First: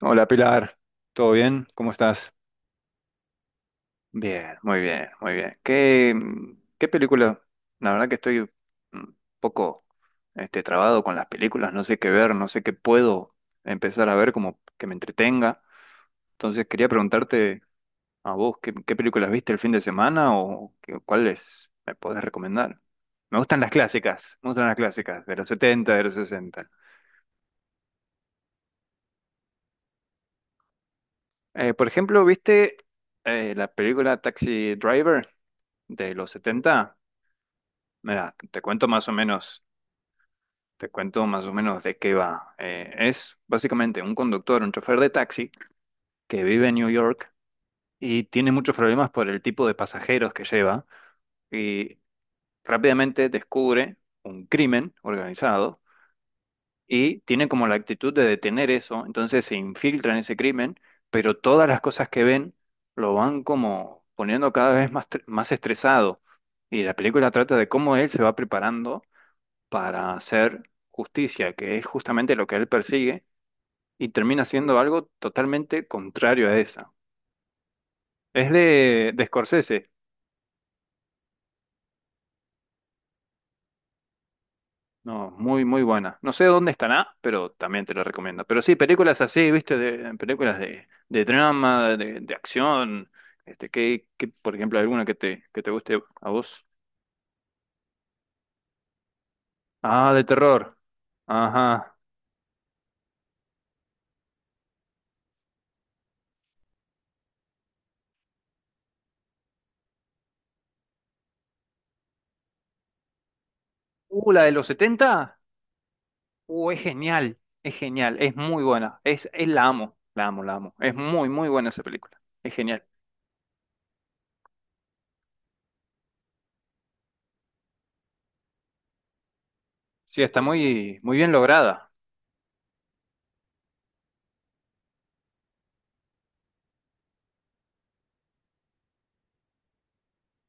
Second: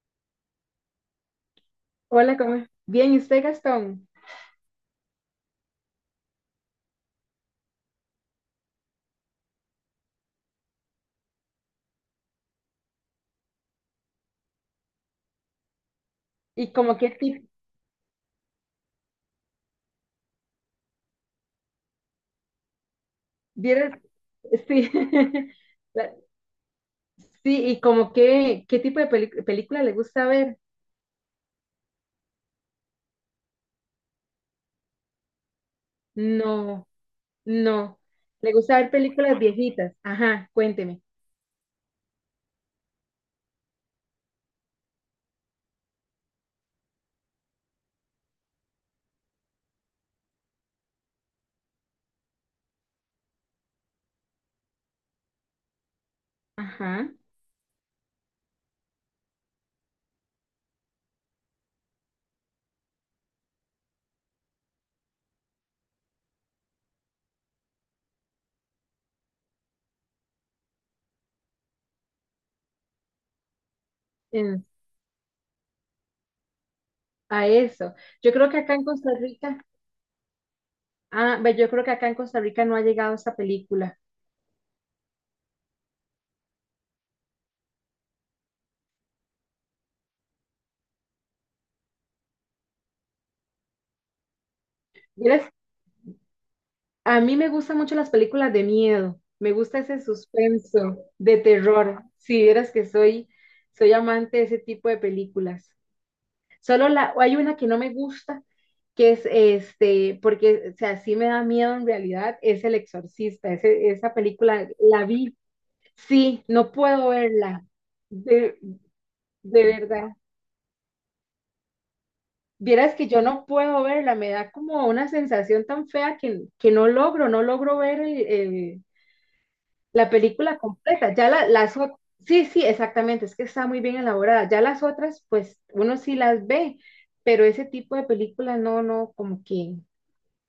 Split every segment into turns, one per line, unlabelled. Hola Pilar, ¿todo bien? ¿Cómo estás?
Hola, ¿cómo es? Bien, ¿y usted, Gastón?
Bien, muy bien, muy bien. ¿Qué, qué película? La verdad que estoy un poco trabado con las películas, no sé qué ver, no sé qué puedo empezar a ver como que me entretenga. Entonces
¿Y
quería
como qué tipo?
preguntarte a vos, ¿qué películas viste el fin de semana o cuáles me podés recomendar? Me gustan las
¿Vieras?
clásicas, me gustan las
Sí,
clásicas, de los 70, de
La-
los 60.
sí, ¿y como qué, qué tipo de película le gusta ver?
Por ejemplo, ¿viste la película Taxi Driver de los
No,
70?
no.
Mira,
¿Le
te
gusta
cuento
ver
más o
películas
menos,
viejitas? Ajá,
te
cuénteme.
cuento más o menos de qué va. Es básicamente un conductor, un chofer de taxi que vive en New York y tiene muchos problemas por el tipo de pasajeros que lleva y rápidamente descubre un crimen organizado
Ajá,
y tiene como la actitud de detener eso, entonces se infiltra en ese crimen, pero todas las cosas que ven lo van como poniendo cada vez más, más estresado. Y la película trata de cómo él se va preparando para hacer justicia, que es justamente lo que él persigue, y termina
en-
siendo algo totalmente contrario a esa.
a eso. Yo creo
Es
que acá en
de,
Costa
de
Rica,
Scorsese.
ah, ve, yo creo que acá en Costa Rica no ha llegado esa película.
No, muy, muy buena. No sé dónde estará, pero también te lo recomiendo. Pero sí, películas así, viste, películas de drama, de acción, que, por ejemplo, alguna que te guste a vos.
A mí me gustan mucho las películas de miedo, me gusta ese
Ah, de terror.
suspenso de
Ajá.
terror. Si vieras que soy, soy amante de ese tipo de películas. Solo hay una que no me gusta, porque o sea, sí me da miedo en realidad, es El Exorcista. Esa
La de los
película la vi,
70.
sí,
Uh,
no
es
puedo
genial,
verla,
es genial, es
de,
muy buena. Es
de
la amo,
verdad.
la amo, la amo. Es muy, muy buena esa película. Es genial.
Vieras que yo no puedo verla, me da como una sensación tan fea que no logro, no logro ver la
Sí, está
película
muy,
completa.
muy bien
Las
lograda.
otras, sí, sí, exactamente, es que está muy bien elaborada. Ya las otras, pues uno sí las ve, pero ese tipo de película no, no,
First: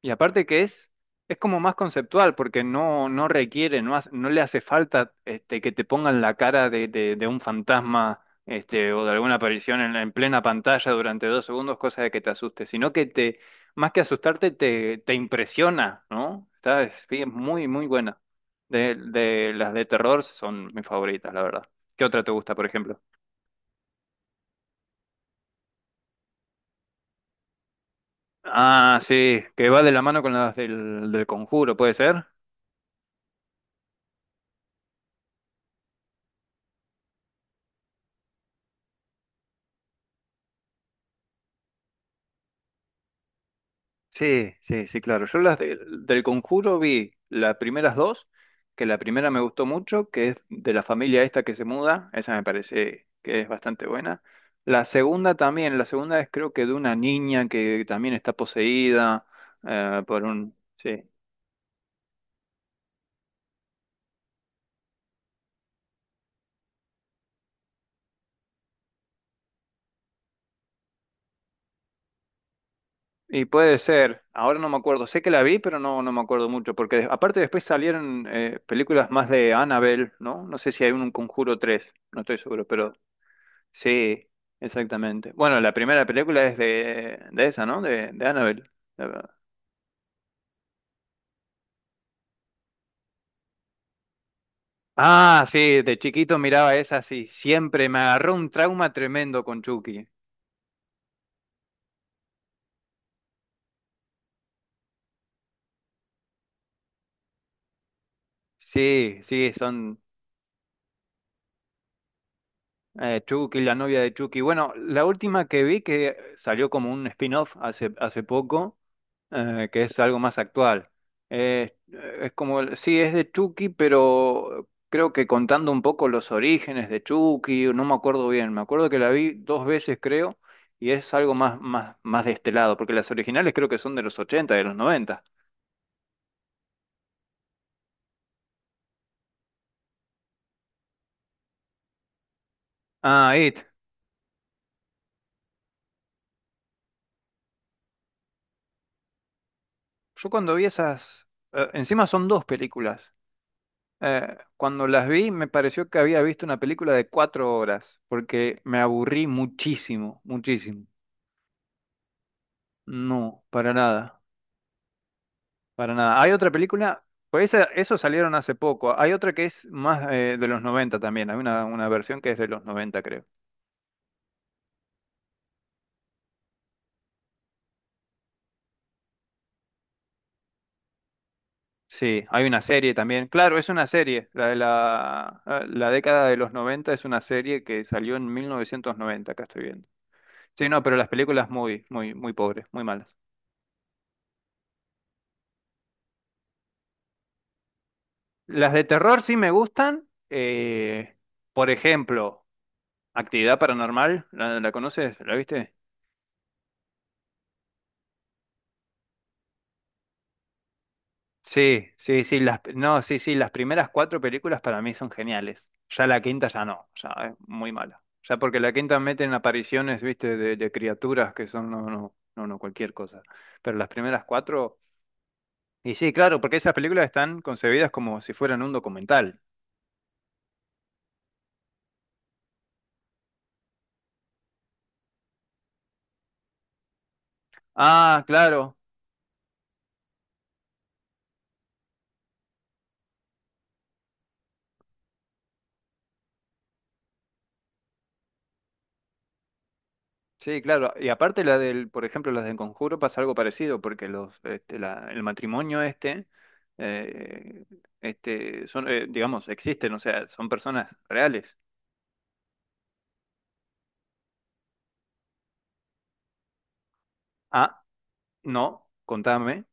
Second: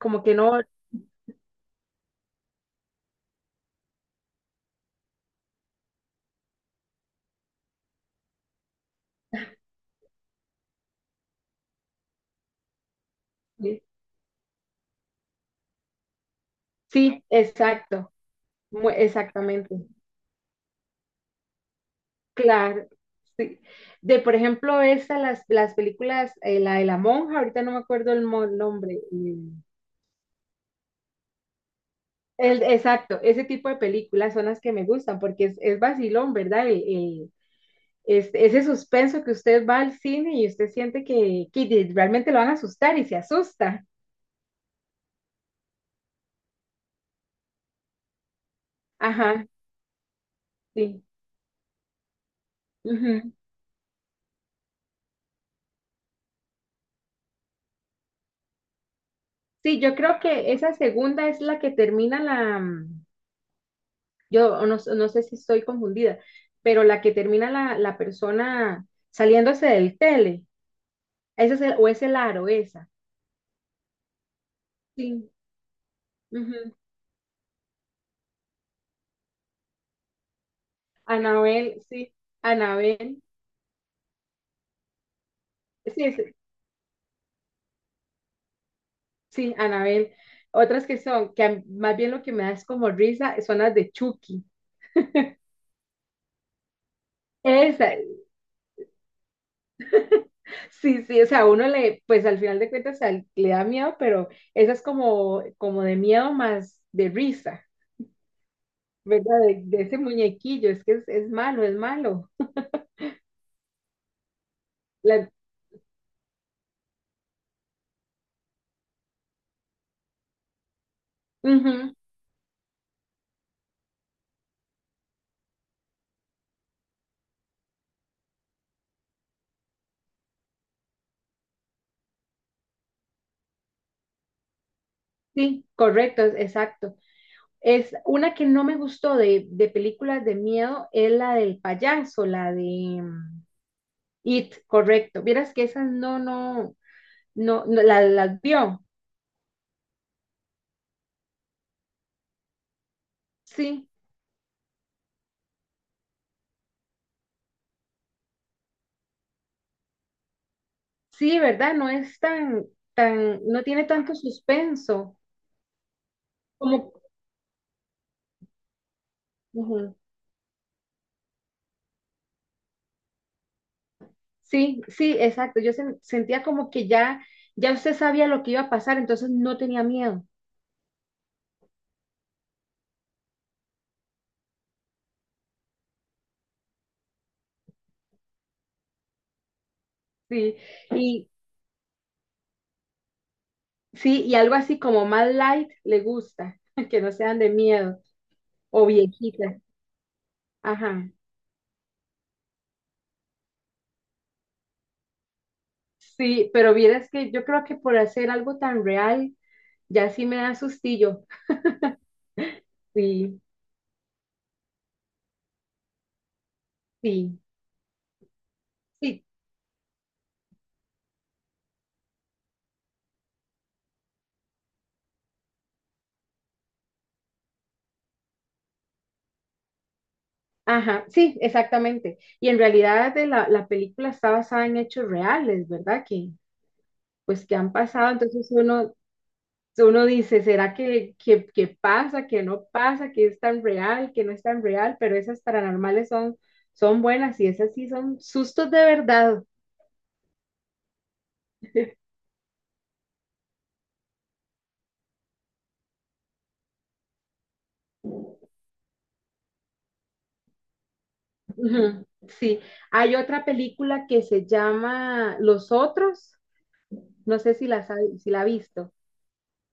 Y
que
aparte
no.
que es como más conceptual, porque no, no requiere, no le hace falta que te pongan la cara de un fantasma o de alguna aparición en plena pantalla durante 2 segundos, cosa de que te asuste, sino que te,
eh,
más que asustarte, te impresiona, ¿no? Es
Sí,
bien, muy, muy
exacto,
buena. De las
exactamente,
de terror son mis favoritas, la verdad. ¿Qué otra te gusta, por
claro.
ejemplo?
Sí. De, por ejemplo, las películas, la de la monja, ahorita no me acuerdo el nombre.
Ah, sí, que va de la mano con las del conjuro, ¿puede ser?
El, exacto, ese tipo de películas son las que me gustan porque es vacilón, ¿verdad? Ese suspenso que usted va al cine y usted siente que realmente lo van a asustar y se asusta.
Sí, sí, sí, claro. Yo del Conjuro vi las primeras dos, que la primera me
Ajá,
gustó mucho, que es de la
sí.
familia esta que se muda, esa me parece
Ujú.
que es bastante buena. La segunda también, la segunda es creo que de una niña que también está poseída
Sí, yo creo
por
que
un.
esa
Sí.
segunda es la que termina la. Yo no, no sé si estoy confundida, pero la que termina la persona saliéndose del tele. Esa es o es el aro, esa.
Y puede ser, ahora no me acuerdo, sé que
Sí.
la vi, pero no, no me acuerdo
Ujú.
mucho, porque aparte después salieron películas más de Annabelle, ¿no? No sé si hay un Conjuro 3.
Anabel, sí.
No estoy seguro, pero.
Anabel.
Sí, exactamente. Bueno, la
Sí,
primera película es de esa, ¿no? De Annabelle. La-
sí, Anabel. Otras que son, más bien lo que me da es como risa, son las de Chucky.
Ah, sí, de chiquito miraba esa, sí. Siempre
Esa,
me agarró un trauma tremendo con Chucky.
sí, sí, o sea, uno le, pues al final de cuentas o le da miedo, pero esa es como, como de miedo más de risa,
Sí,
¿verdad?
sí,
De ese
son
muñequillo, es que es malo, es malo.
Chucky, la novia de Chucky. Bueno, la
La-
última que vi que salió como un spin-off hace poco. Que es algo más actual. Eh,
Ujú,
es como, sí, es de Chucky, pero creo que contando un poco los orígenes de Chucky, no me acuerdo bien, me acuerdo que la vi dos veces, creo, y es algo más, más, más de este lado, porque las originales creo que son de los 80 de los 90.
sí, correcto, exacto. Es una que no me gustó de películas de miedo, es la del payaso, la de
Ah,
mm,
It.
It, correcto. Vieras que esas no, no, no, las vio.
Yo cuando vi esas, encima son dos películas.
Sí,
Cuando las vi me pareció que había visto una película de 4 horas, porque me aburrí muchísimo, muchísimo.
sí, ¿verdad? No es tan, tan,
No,
no
para
tiene tanto
nada.
suspenso.
Para nada. Hay otra
Como,
película, pues esa, eso salieron hace poco. Hay otra que es
ujú.
más de los 90 también. Hay una versión que es de los 90, creo.
Sí, sí, exacto. Yo sentía como que ya, ya usted sabía lo que iba a pasar, entonces no tenía miedo.
Sí, hay una serie también. Claro, es una serie. La de la década de los 90 es una serie que salió en 1990. Acá estoy viendo.
Sí,
Sí, no, pero las
y
películas muy, muy, muy pobres, muy malas.
sí, y algo así como más light le gusta, que no sean de miedo
Las de
o
terror sí me
viejitas.
gustan.
Ajá.
Por ejemplo, Actividad Paranormal, ¿la conoces? ¿La viste?
Sí, pero vieras que yo creo que por hacer algo tan real, ya sí me da sustillo.
Sí, sí, sí, las, no, sí, sí,
Sí,
las primeras cuatro películas para mí son geniales. Ya la quinta ya no, ya es
sí,
muy mala. Ya porque la quinta
sí.
meten apariciones, viste, de criaturas que son, no, no, no, no, cualquier cosa. Pero las primeras cuatro, y sí, claro, porque esas películas están concebidas como si fueran un documental.
Ajá, sí, exactamente. Y en realidad la película está basada en hechos reales, ¿verdad? Que pues que han pasado,
Ah,
entonces
claro,
uno dice, ¿será que que pasa, que no pasa, que es tan real, que no es tan real? Pero esas paranormales son, son buenas y esas sí son sustos de verdad.
sí, claro. Y aparte la del, por ejemplo, las del Conjuro pasa algo parecido, porque los, el matrimonio este, eh, son, digamos, existen, o sea, son personas reales.
Ujú. Sí, hay otra película que se llama Los Otros, no sé si
Ah,
si la ha
no,
visto.
contame.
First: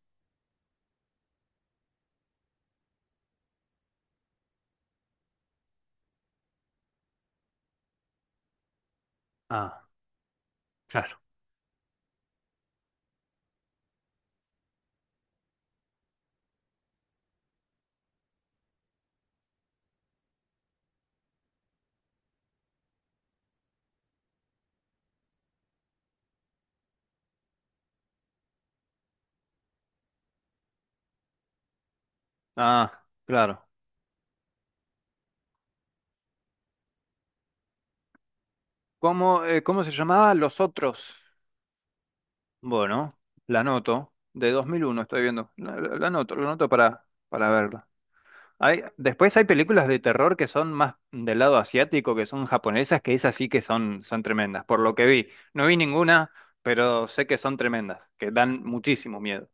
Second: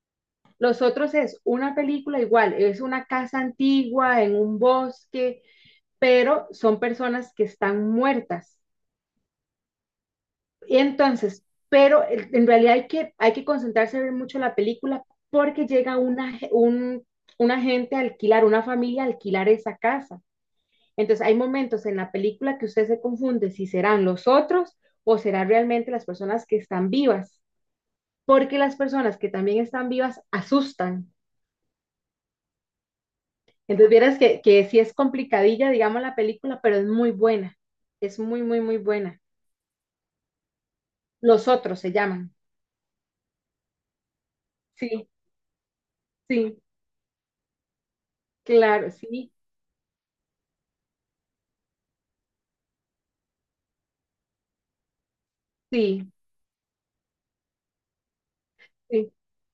Los Otros es una película igual, es una casa antigua en un bosque, pero son personas que están muertas.
Ah,
Y
claro.
entonces, pero en realidad hay que concentrarse a ver mucho la película porque llega una gente a alquilar, una familia a alquilar esa casa. Entonces hay momentos en la película que usted se confunde si serán los otros o serán realmente las personas que están vivas, porque las personas que también están vivas asustan.
Ah, claro.
Entonces vieras que sí es complicadilla, digamos, la película, pero es muy buena, es muy, muy, muy buena.
¿Cómo se llamaba Los Otros?
Los otros se llaman.
Bueno, la noto. De 2001.
Sí,
Estoy viendo. La noto, la
sí,
noto, para verla. Hay,
claro, sí,
después hay películas de terror que son más del lado asiático, que son japonesas, que esas sí que son, son tremendas, por lo que vi. No vi
sí,
ninguna, pero sé que son tremendas, que dan
sí.
muchísimo miedo.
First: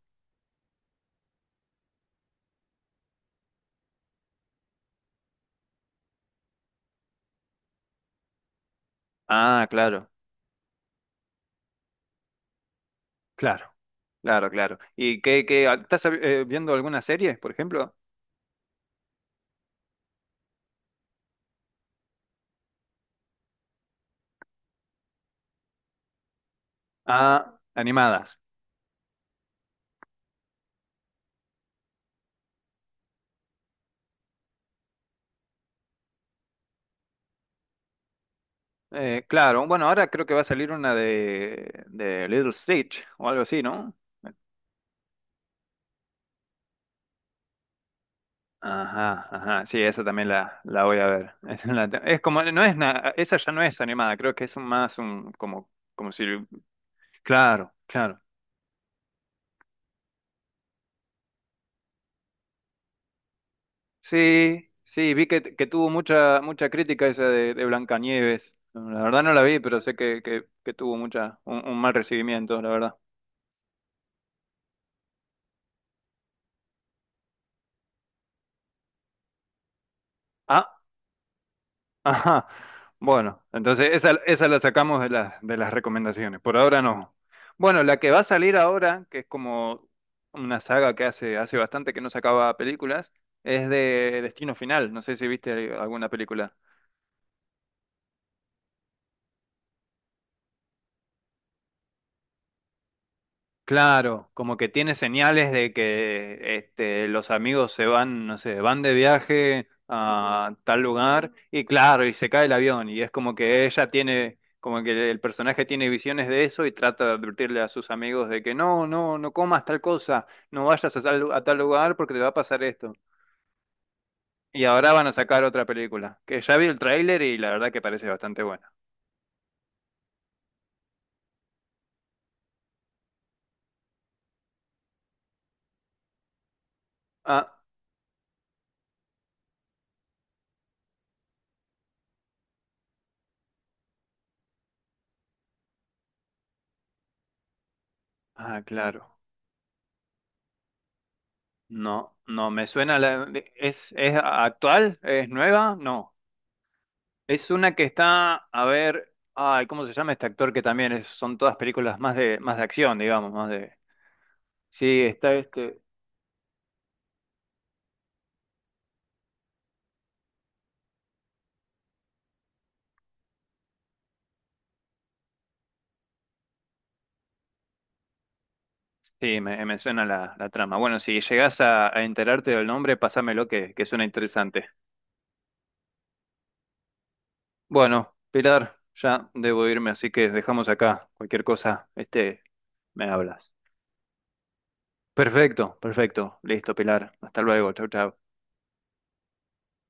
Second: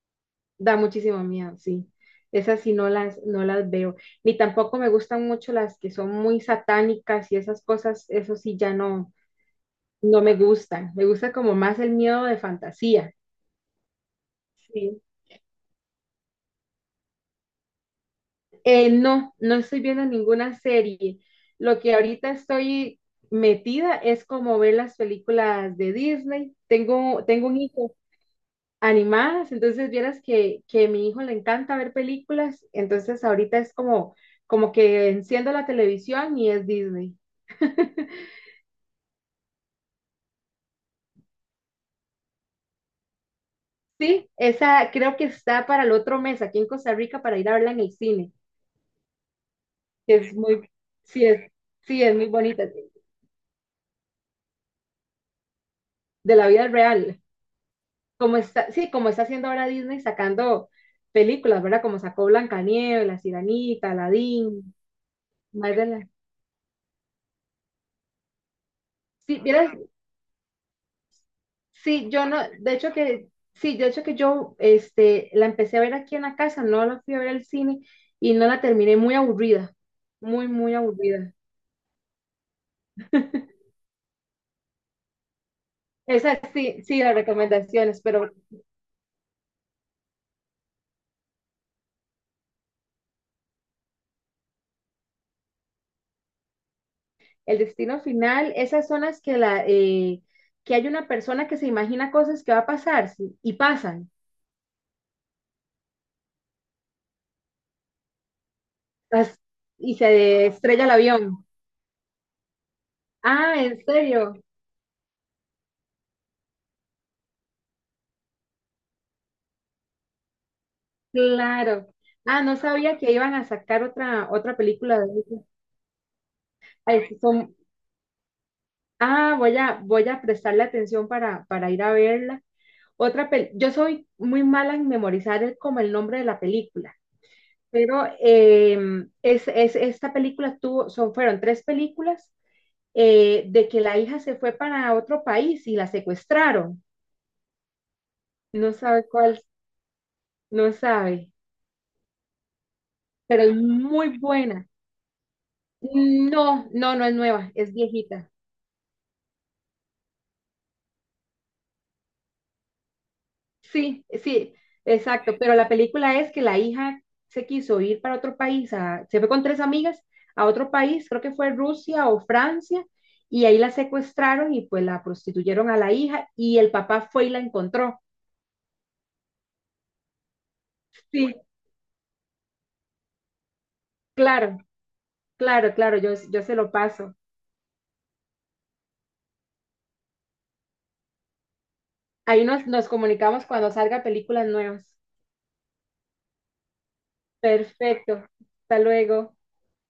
Da muchísimo miedo, sí. Esas sí no las, no las veo. Ni tampoco me gustan mucho las que son muy satánicas y esas cosas, eso sí ya no,
Ah, claro,
no me gustan. Me gusta como más el miedo de fantasía.
claro, claro, claro.
Sí.
¿Y estás viendo alguna serie, por ejemplo?
No, no estoy viendo ninguna serie. Lo que ahorita estoy metida es como ver las películas de Disney. Tengo un
Ah,
hijo
animadas.
animadas, entonces vieras que a mi hijo le encanta ver películas, entonces ahorita es como, como que enciendo la televisión y es Disney.
Claro, bueno, ahora creo que va a salir una de Little Stitch o algo así, ¿no?
Sí, esa creo que está para el otro mes aquí en Costa Rica para ir a verla en el cine,
Ajá, ajá, sí, esa
que
también
es
la,
muy,
la voy a
sí
ver.
es, sí es
Es
muy
como, no
bonita,
es
de
nada, esa ya no es animada, creo que es un más un, como si,
la vida real,
claro, claro.
como está, sí, como está haciendo ahora Disney sacando películas, ¿verdad? Como sacó Blancanieves, La Sirenita,
Sí,
Aladdin,
sí, vi que
más de
tuvo
la,
mucha crítica esa de Blancanieves. La verdad no
sí,
la vi,
vieras.
pero sé que tuvo un mal
Sí, yo no,
recibimiento, la
de hecho
verdad.
sí, de hecho que yo, este, la empecé a ver aquí en la casa, no la fui a ver al cine y no la terminé, muy aburrida, muy, muy
Ah.
aburrida.
Ajá. Bueno, entonces esa la sacamos de las recomendaciones.
Esa
Por ahora
sí, sí,
no.
las
Bueno, la
recomendaciones,
que va a
pero
salir ahora, que es como una saga que hace bastante que no sacaba películas, es de Destino Final. No sé si viste alguna película.
el destino final, esas son las que que hay una persona que se imagina cosas que va a pasar, sí, y pasan,
Claro, como que tiene señales de que los amigos se van, no sé, van de
las-
viaje
y se
a tal
estrella el
lugar
avión.
y claro, y se cae el avión y es como
Ah,
que
¿en
ella
serio?
tiene, como que el personaje tiene visiones de eso y trata de advertirle a sus amigos de que no, no, no comas tal cosa, no vayas a tal
Claro.
lugar porque te va a
Ah, no
pasar esto.
sabía que iban a sacar otra, otra
Y ahora
película
van a
de
sacar
eso.
otra película, que ya vi el
Ay,
tráiler y la
son,
verdad que parece bastante buena.
ah, voy a, voy a prestarle atención para ir a verla. Otra pel, yo soy muy mala en memorizar como el nombre de la película,
Ah,
pero es, esta película tuvo, son, fueron 3 películas, de que la hija se fue para otro país y la secuestraron.
ah,
No sabe
claro.
cuál, no sabe,
No, no, me suena la.
pero es
¿Es
muy buena.
actual? ¿Es nueva? No.
No, no, no es
Es
nueva, es
una que
viejita.
está, a ver, ay, ¿cómo se llama este actor que también son todas películas más de, acción, digamos, más de.
Sí, sí,
Sí, está
exacto, pero la
este.
película es que la hija se quiso ir para otro país, se fue con 3 amigas a otro país, creo que fue Rusia o Francia, y ahí la secuestraron y pues la prostituyeron a la hija y el papá fue y la encontró.
Sí, me suena la trama. Bueno, si
Sí,
llegás a enterarte del nombre, pásamelo que suena
claro,
interesante.
claro, claro, yo se lo paso.
Bueno, Pilar, ya debo irme, así que dejamos acá. Cualquier cosa,
Ahí nos, nos
me
comunicamos
hablas.
cuando salga películas nuevas.
Perfecto, perfecto. Listo, Pilar. Hasta luego. Chau, chau.
Perfecto, hasta luego.